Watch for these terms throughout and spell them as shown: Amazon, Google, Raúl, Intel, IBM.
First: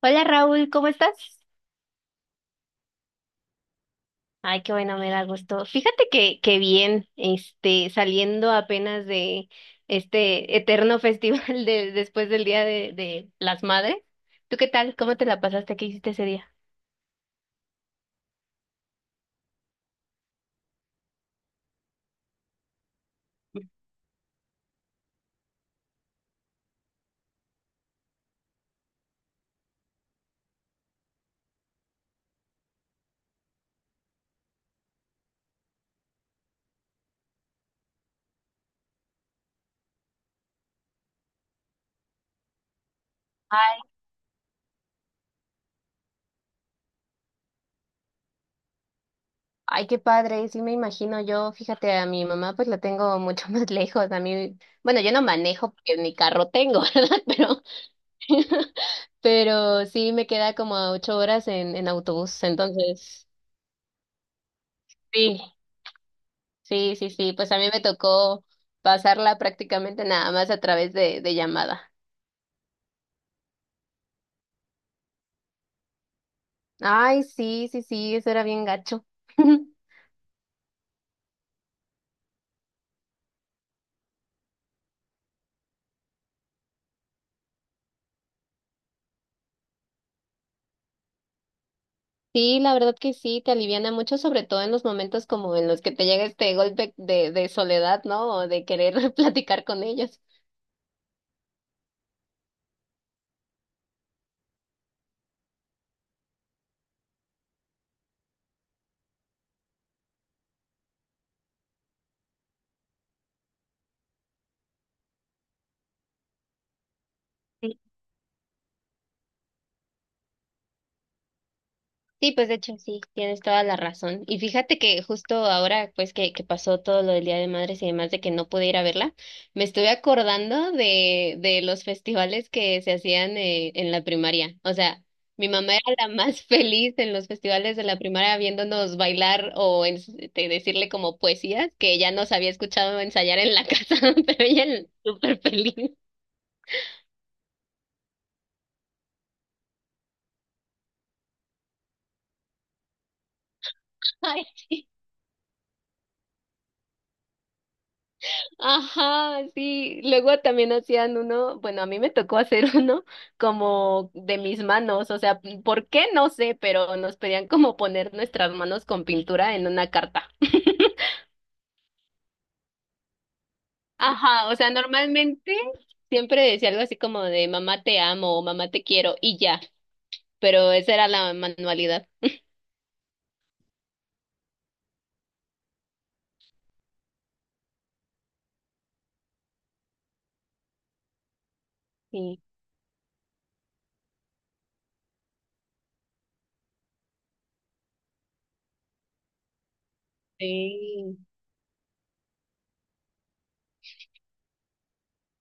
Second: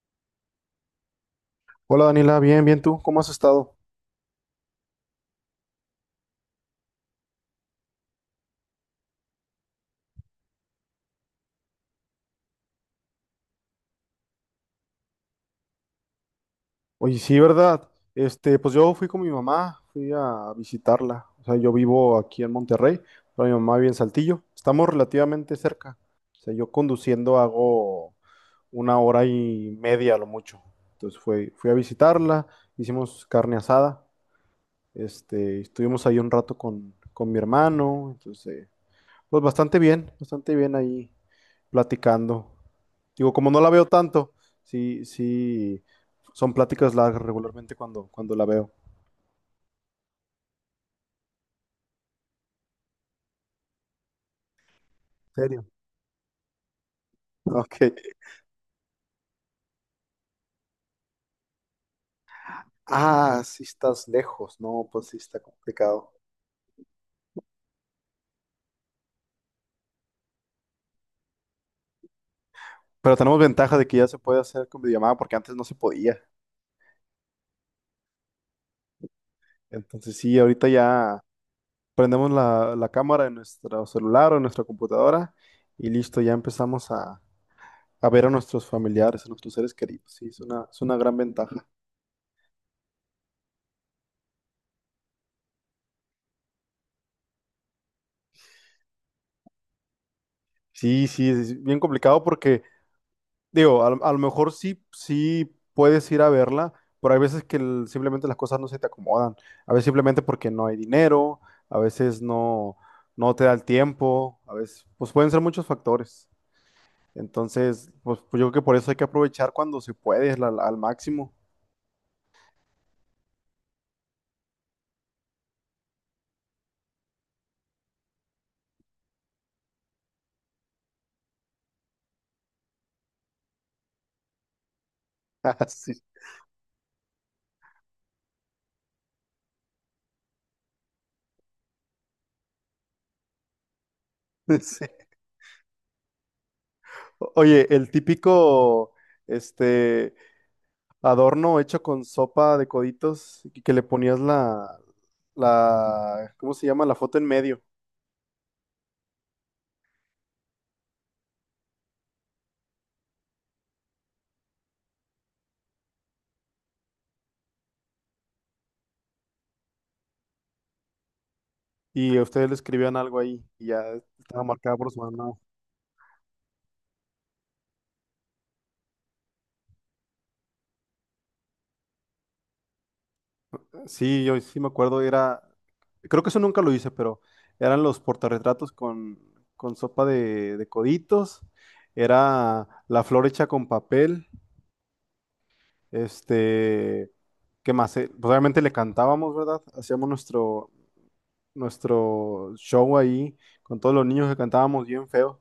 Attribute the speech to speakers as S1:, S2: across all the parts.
S1: Hola Raúl, ¿cómo estás?
S2: Hola Daniela, bien, bien tú, ¿cómo has estado?
S1: Ay, qué bueno, me da gusto. Fíjate que bien, saliendo apenas de este eterno festival de, después del Día de las Madres. ¿Tú qué tal? ¿Cómo te la pasaste? ¿Qué hiciste ese día?
S2: Oye, sí, ¿verdad? Este, pues yo fui con mi mamá, fui a visitarla. O sea, yo vivo aquí en Monterrey, pero mi mamá vive en Saltillo. Estamos relativamente cerca. O sea, yo conduciendo hago una hora y media a lo mucho. Entonces fui a visitarla, hicimos carne asada, estuvimos ahí un rato con mi hermano, entonces, pues bastante bien ahí platicando. Digo, como no la
S1: Ay,
S2: veo tanto, sí, sí, son pláticas largas regularmente cuando la veo.
S1: ay, qué padre, sí me imagino yo, fíjate, a mi mamá pues la tengo mucho más lejos, a mí, bueno, yo no
S2: ¿En serio?
S1: manejo porque ni carro tengo, ¿verdad? Pero,
S2: Ok.
S1: pero sí me queda como a 8 horas en autobús, entonces,
S2: Ah, sí estás lejos. No, pues sí
S1: sí.
S2: está complicado.
S1: Sí, sí, sí, pues a mí me tocó pasarla prácticamente nada más a través de llamada.
S2: Pero tenemos ventaja de que ya se puede hacer con videollamada porque antes no se podía.
S1: Ay, sí, sí, sí, eso era bien gacho.
S2: Entonces sí, ahorita ya prendemos la cámara en nuestro celular o en nuestra computadora y listo, ya empezamos a ver a nuestros familiares, a nuestros seres queridos. Sí, es una gran ventaja.
S1: Sí, la verdad que sí, te aliviana mucho, sobre todo en los momentos como en los que te llega este golpe de soledad, ¿no? O de querer platicar con ellos.
S2: Sí, sí, es bien complicado porque digo, a lo mejor sí, sí puedes ir a verla, pero hay veces que simplemente las cosas no se te acomodan. A veces simplemente porque no hay dinero, a veces no, no te da el tiempo, a veces, pues pueden ser muchos factores. Entonces, pues yo creo que por eso hay que aprovechar cuando se puede, al máximo.
S1: Sí, pues de hecho sí, tienes toda la razón. Y fíjate que justo ahora, pues que pasó todo lo del Día de Madres y demás de que no pude ir a verla, me estuve acordando de los festivales que se hacían en la primaria. O sea, mi mamá era la
S2: Ah,
S1: más feliz en los festivales de la primaria viéndonos bailar o decirle como poesías que ya nos había escuchado ensayar en la casa, pero
S2: sí,
S1: ella
S2: sí.
S1: súper feliz.
S2: Oye, el típico, este, adorno hecho con sopa de coditos que le ponías ¿cómo se llama? La foto en medio.
S1: Ajá, sí. Luego también hacían uno, bueno, a mí me tocó hacer uno como de mis manos, o sea, ¿por qué? No sé, pero nos pedían como poner nuestras manos con pintura en una carta.
S2: Y a ustedes le escribían algo ahí y ya estaba
S1: Ajá, o sea,
S2: marcada por su mamá.
S1: normalmente siempre decía algo así como de mamá te amo o mamá te quiero y ya, pero esa era la manualidad.
S2: Sí, yo sí me acuerdo, era, creo que eso nunca lo hice, pero eran los portarretratos con sopa de coditos,
S1: Sí,
S2: era la flor hecha con papel, este, ¿qué más? Pues obviamente le cantábamos, ¿verdad? Hacíamos nuestro,
S1: sí,
S2: nuestro show ahí con todos los niños que cantábamos bien feo,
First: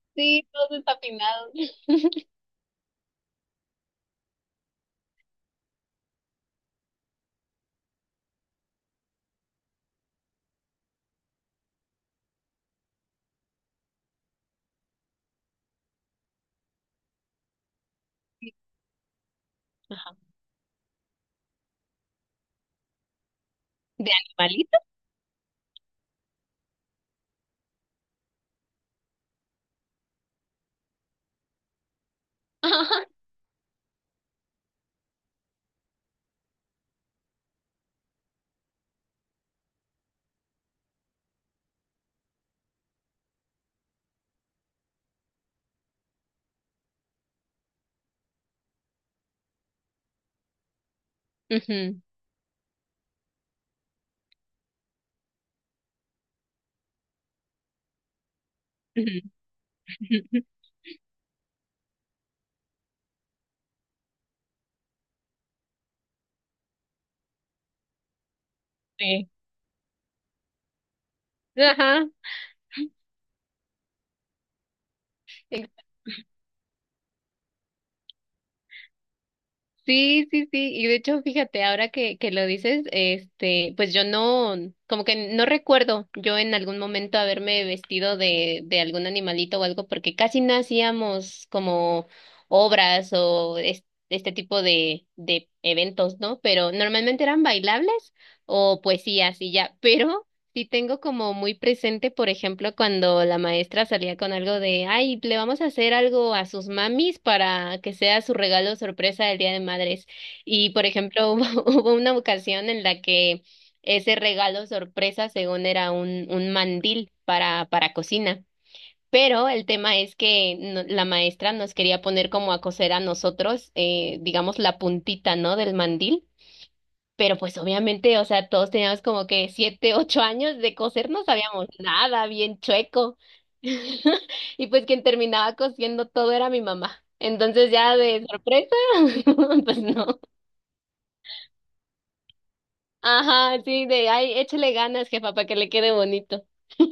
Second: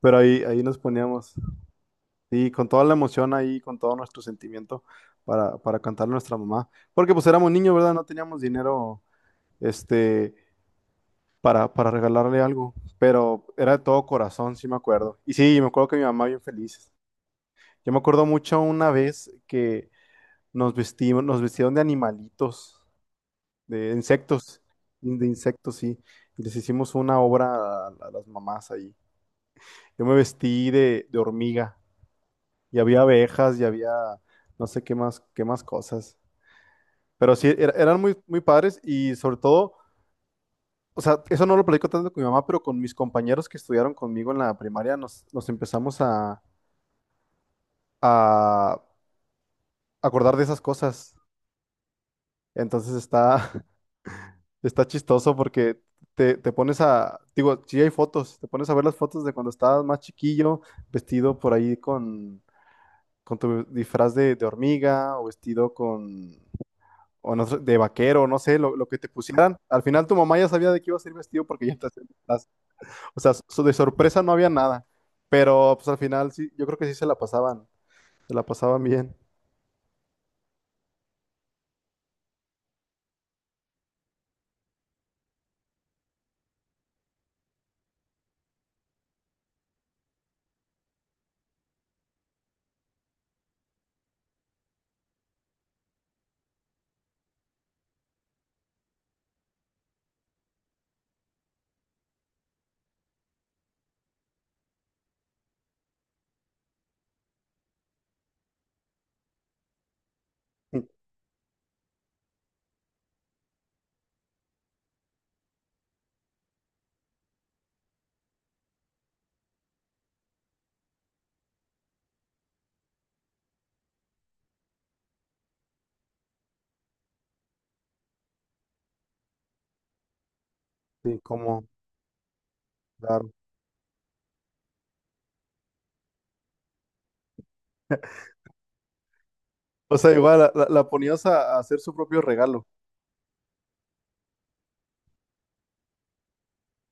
S2: pero ahí,
S1: sí,
S2: ahí
S1: todos
S2: nos poníamos.
S1: desafinados.
S2: Sí, con toda la emoción ahí, con todo nuestro sentimiento para cantarle a nuestra mamá. Porque pues éramos niños, ¿verdad? No teníamos dinero este, para regalarle algo, pero era de todo corazón, sí me acuerdo. Y sí, me acuerdo que mi mamá bien feliz. Yo me acuerdo mucho una vez que
S1: Ajá.
S2: nos vestimos, nos vestieron de animalitos, de
S1: ¿De
S2: insectos,
S1: animalito?
S2: de insectos, sí. Y les hicimos una obra a las mamás ahí. Yo me vestí de hormiga y había
S1: Ajá.
S2: abejas y había no sé qué más cosas. Pero sí, eran muy, muy padres y sobre todo, o sea, eso no lo platico tanto con mi mamá, pero con mis compañeros que estudiaron conmigo en la primaria nos empezamos a acordar de esas cosas.
S1: Ujú,
S2: Entonces está, está chistoso porque te pones a, digo, sí hay fotos, te pones a ver las
S1: ujú,
S2: fotos de cuando estabas más
S1: ujú, ujú.
S2: chiquillo, vestido por ahí con tu disfraz de hormiga o vestido con o no sé, de vaquero, no sé, lo que te
S1: Sí.
S2: pusieran. Al final tu mamá ya sabía de qué ibas a ir vestido porque ya te hacían
S1: Ajá.
S2: o sea, de sorpresa no había nada. Pero pues al final sí, yo creo que sí se la pasaban bien.
S1: Sí, sí, sí. Y de hecho, fíjate, ahora que lo dices, pues yo no, como que no recuerdo yo en algún momento haberme vestido de algún animalito o algo, porque casi no hacíamos como obras o este tipo de eventos, ¿no? Pero normalmente eran bailables o poesías y ya. Pero sí tengo como muy presente, por ejemplo, cuando la maestra salía con algo de, ay, le vamos a hacer algo a sus mamis para que sea su regalo sorpresa del Día de Madres. Y, por ejemplo, hubo una ocasión en la que ese regalo sorpresa, según era un mandil para cocina. Pero el tema es que la maestra nos quería poner como a coser a nosotros, digamos, la puntita, ¿no? Del mandil. Pero pues obviamente, o sea, todos teníamos como que 7, 8 años de coser,
S2: Sí,
S1: no
S2: como,
S1: sabíamos nada, bien chueco.
S2: claro.
S1: Y pues quien terminaba cosiendo todo era mi mamá. Entonces ya de sorpresa, pues
S2: O sea,
S1: no.
S2: igual la ponías a hacer su propio regalo.
S1: Ajá, sí, de, ay, échale ganas, jefa, para que le quede bonito.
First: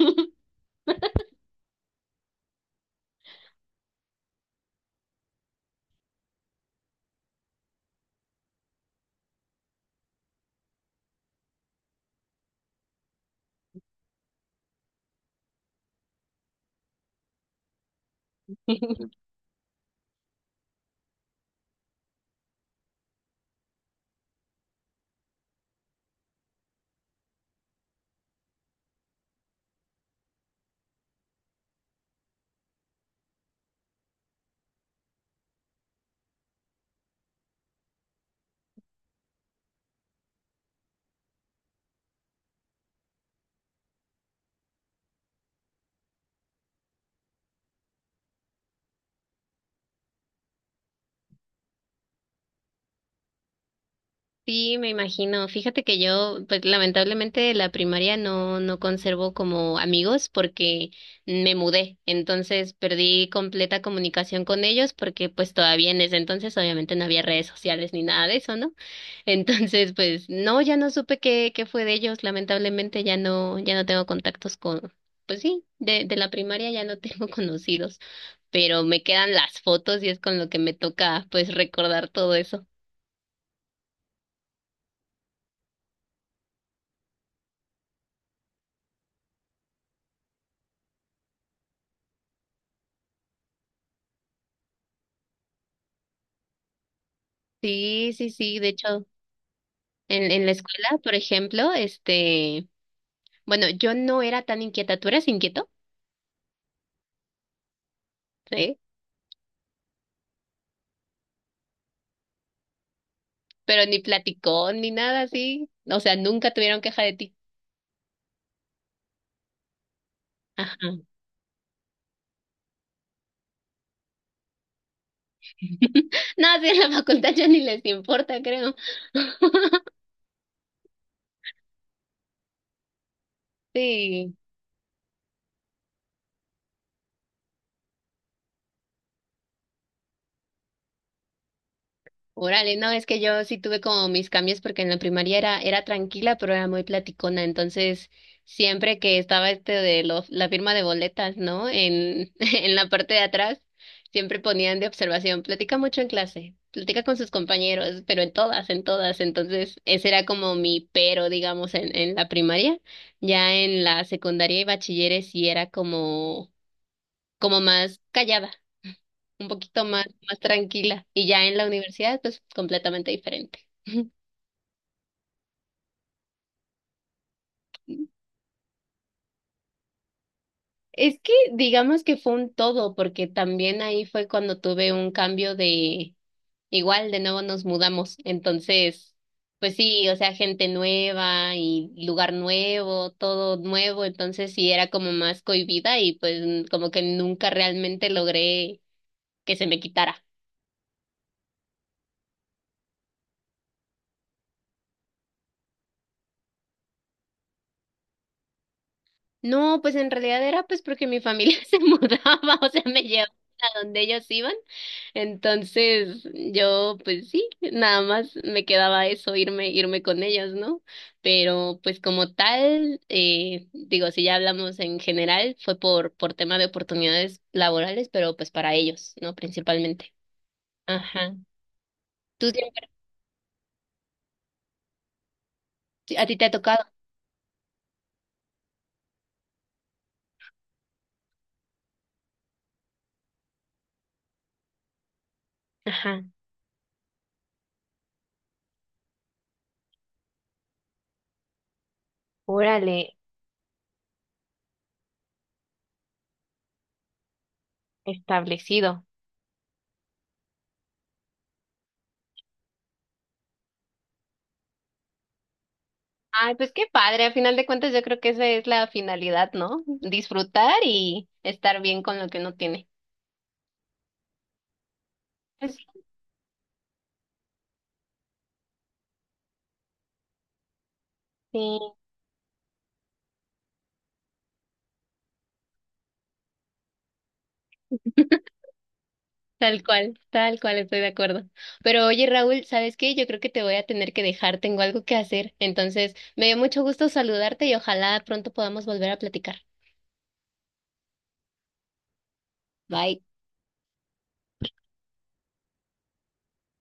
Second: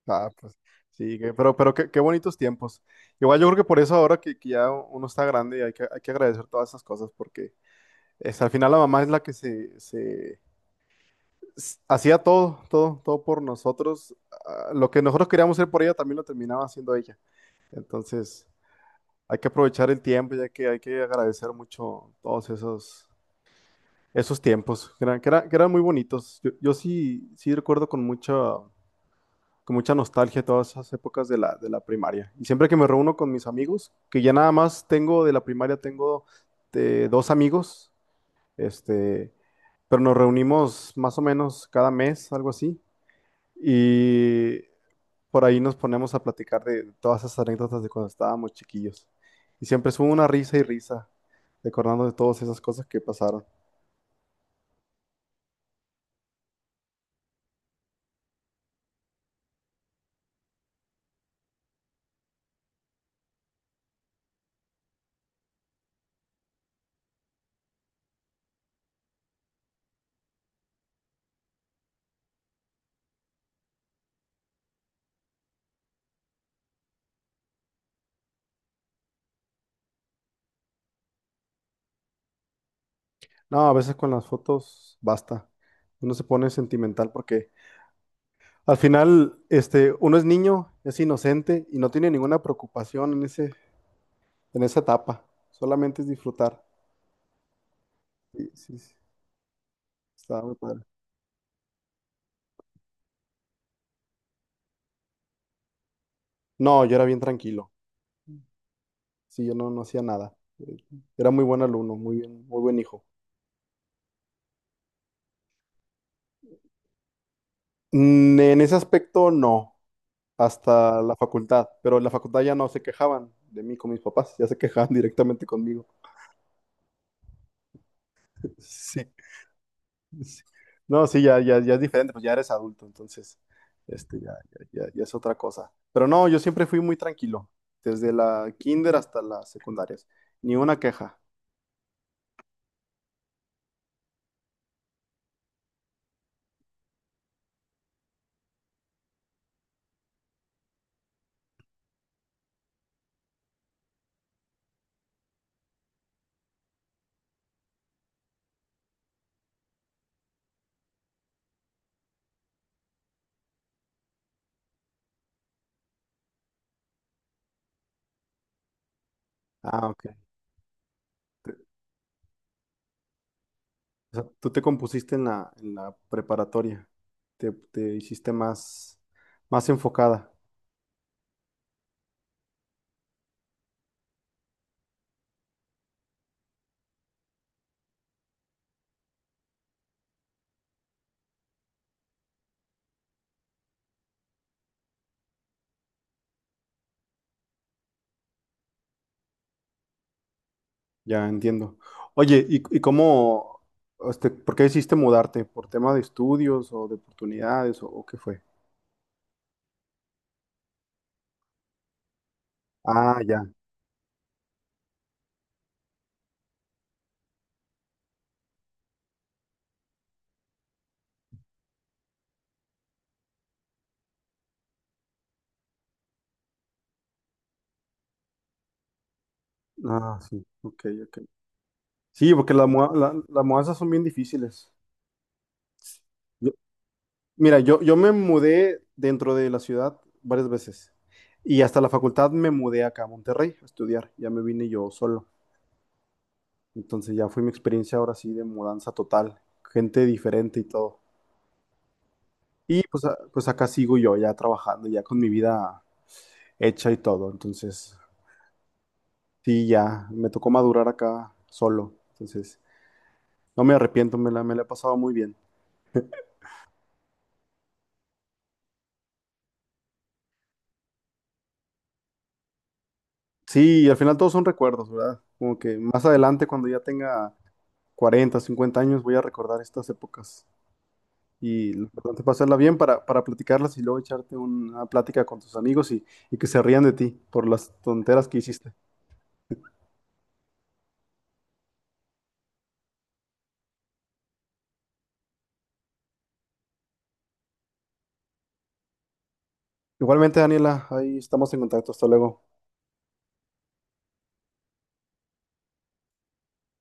S2: Ah, pues sí, pero qué, qué bonitos tiempos. Igual yo creo que por eso ahora que ya uno está grande hay hay que agradecer todas esas cosas porque es, al final la mamá es la que hacía todo, todo, todo por nosotros. Ah, lo que nosotros queríamos hacer por ella también lo terminaba haciendo ella. Entonces, hay que aprovechar el tiempo, ya que hay que agradecer mucho esos tiempos, que eran muy bonitos. Yo sí, sí recuerdo con mucha nostalgia todas esas épocas de de la primaria. Y siempre que me reúno con mis amigos, que ya nada más tengo de la primaria, tengo dos amigos, este pero nos reunimos más o menos cada mes, algo así, y por ahí nos ponemos a platicar de todas esas anécdotas de cuando estábamos chiquillos. Y siempre es una risa y risa, recordando de todas esas cosas que pasaron.
S1: Sí, me imagino. Fíjate que yo, pues lamentablemente de la primaria no conservo como amigos porque me mudé. Entonces perdí completa comunicación con ellos porque pues todavía en ese entonces obviamente no había redes sociales ni nada de eso, ¿no? Entonces, pues no, ya no supe qué fue de ellos. Lamentablemente ya no tengo contactos con, pues sí, de la primaria ya no tengo conocidos, pero me quedan las fotos y es con lo que me toca pues recordar todo eso.
S2: No, a veces con las fotos basta. Uno se pone sentimental porque al final, uno es niño, es inocente y no tiene ninguna preocupación en en esa etapa. Solamente es disfrutar.
S1: Sí, sí,
S2: Sí,
S1: sí, de
S2: sí, sí,
S1: hecho. En,
S2: estaba
S1: en la
S2: muy padre.
S1: escuela, por ejemplo, bueno, yo no era tan inquieta, tú eras inquieto,
S2: No, yo era bien tranquilo.
S1: ¿sí?
S2: Sí, yo no, no hacía nada. Era muy buen alumno, muy buen hijo.
S1: Pero ni platicó ni nada así, o sea, nunca tuvieron queja de ti.
S2: Mm, en ese aspecto no, hasta
S1: Ajá.
S2: la facultad, pero en la facultad ya no se quejaban de mí con mis papás, ya se quejaban directamente conmigo.
S1: No, sí, en la facultad ya ni les importa, creo.
S2: Sí, sí. No, sí, ya es diferente, pues ya eres adulto, entonces, este, ya,
S1: Sí.
S2: ya es otra cosa. Pero no, yo siempre fui muy tranquilo, desde la kinder hasta las secundarias, ni una queja.
S1: Órale, no, es que yo sí tuve como mis cambios porque en la primaria era, era tranquila, pero era muy platicona. Entonces, siempre que estaba de la firma de boletas, ¿no? En, en la parte de atrás, siempre ponían de observación, platica mucho en clase, platica con sus compañeros, pero en todas, en todas. Entonces, ese era como mi pero, digamos, en la primaria. Ya en la secundaria y bachilleres sí era como más callada, un poquito
S2: Ah,
S1: más,
S2: ok.
S1: más tranquila. Y ya
S2: Te-
S1: en la
S2: o
S1: universidad, pues completamente diferente.
S2: tú te compusiste en en la preparatoria, te hiciste más, más enfocada.
S1: Es que digamos que fue un todo, porque también ahí fue cuando tuve un cambio de, igual, de nuevo nos mudamos. Entonces, pues sí, o sea, gente nueva y lugar nuevo, todo nuevo. Entonces sí era como más cohibida y pues como que nunca realmente logré que se me quitara.
S2: Ya entiendo. Oye, ¿ por qué decidiste mudarte? ¿Por tema de estudios o de oportunidades o qué fue?
S1: No, pues en realidad era pues porque mi familia se mudaba, o sea, me
S2: Ah,
S1: llevaba
S2: ya.
S1: a donde ellos iban. Entonces, yo pues sí, nada más me quedaba eso, irme, irme con ellos, ¿no? Pero pues como tal, digo, si ya hablamos en general, fue por tema de oportunidades laborales, pero pues para ellos, ¿no? Principalmente.
S2: Ah, sí. Ok, ok.
S1: Ajá.
S2: Sí,
S1: Tú
S2: porque
S1: siempre,
S2: las mudanzas son bien difíciles.
S1: a ti te ha
S2: Yo-
S1: tocado.
S2: mira, yo me mudé dentro de la ciudad varias veces y hasta la facultad me mudé acá a Monterrey a estudiar. Ya me vine yo solo.
S1: Ajá.
S2: Entonces ya fue mi experiencia ahora sí de mudanza total, gente diferente y todo. Y pues,
S1: Órale,
S2: pues acá sigo yo ya trabajando, ya con mi vida hecha y todo. Entonces,
S1: establecido.
S2: sí, ya me tocó madurar acá solo. Entonces, no me arrepiento, me la he pasado muy bien.
S1: Ay, pues qué padre. A final de cuentas, yo creo que esa es la finalidad, ¿no? Disfrutar y estar bien con lo que uno tiene.
S2: Sí, y al final todos son recuerdos, ¿verdad? Como que
S1: Pues
S2: más adelante, cuando ya tenga 40, 50 años, voy a recordar estas épocas.
S1: sí,
S2: Y lo importante es pasarla bien para platicarlas y luego echarte una plática con tus amigos y que se rían de ti por las tonteras que hiciste.
S1: tal cual, estoy de acuerdo. Pero oye, Raúl, ¿sabes qué? Yo creo que te voy a tener que dejar, tengo algo que hacer. Entonces, me dio mucho gusto saludarte y ojalá pronto podamos volver a platicar.
S2: Igualmente, Daniela, ahí estamos en contacto. Hasta luego.
S1: Bye.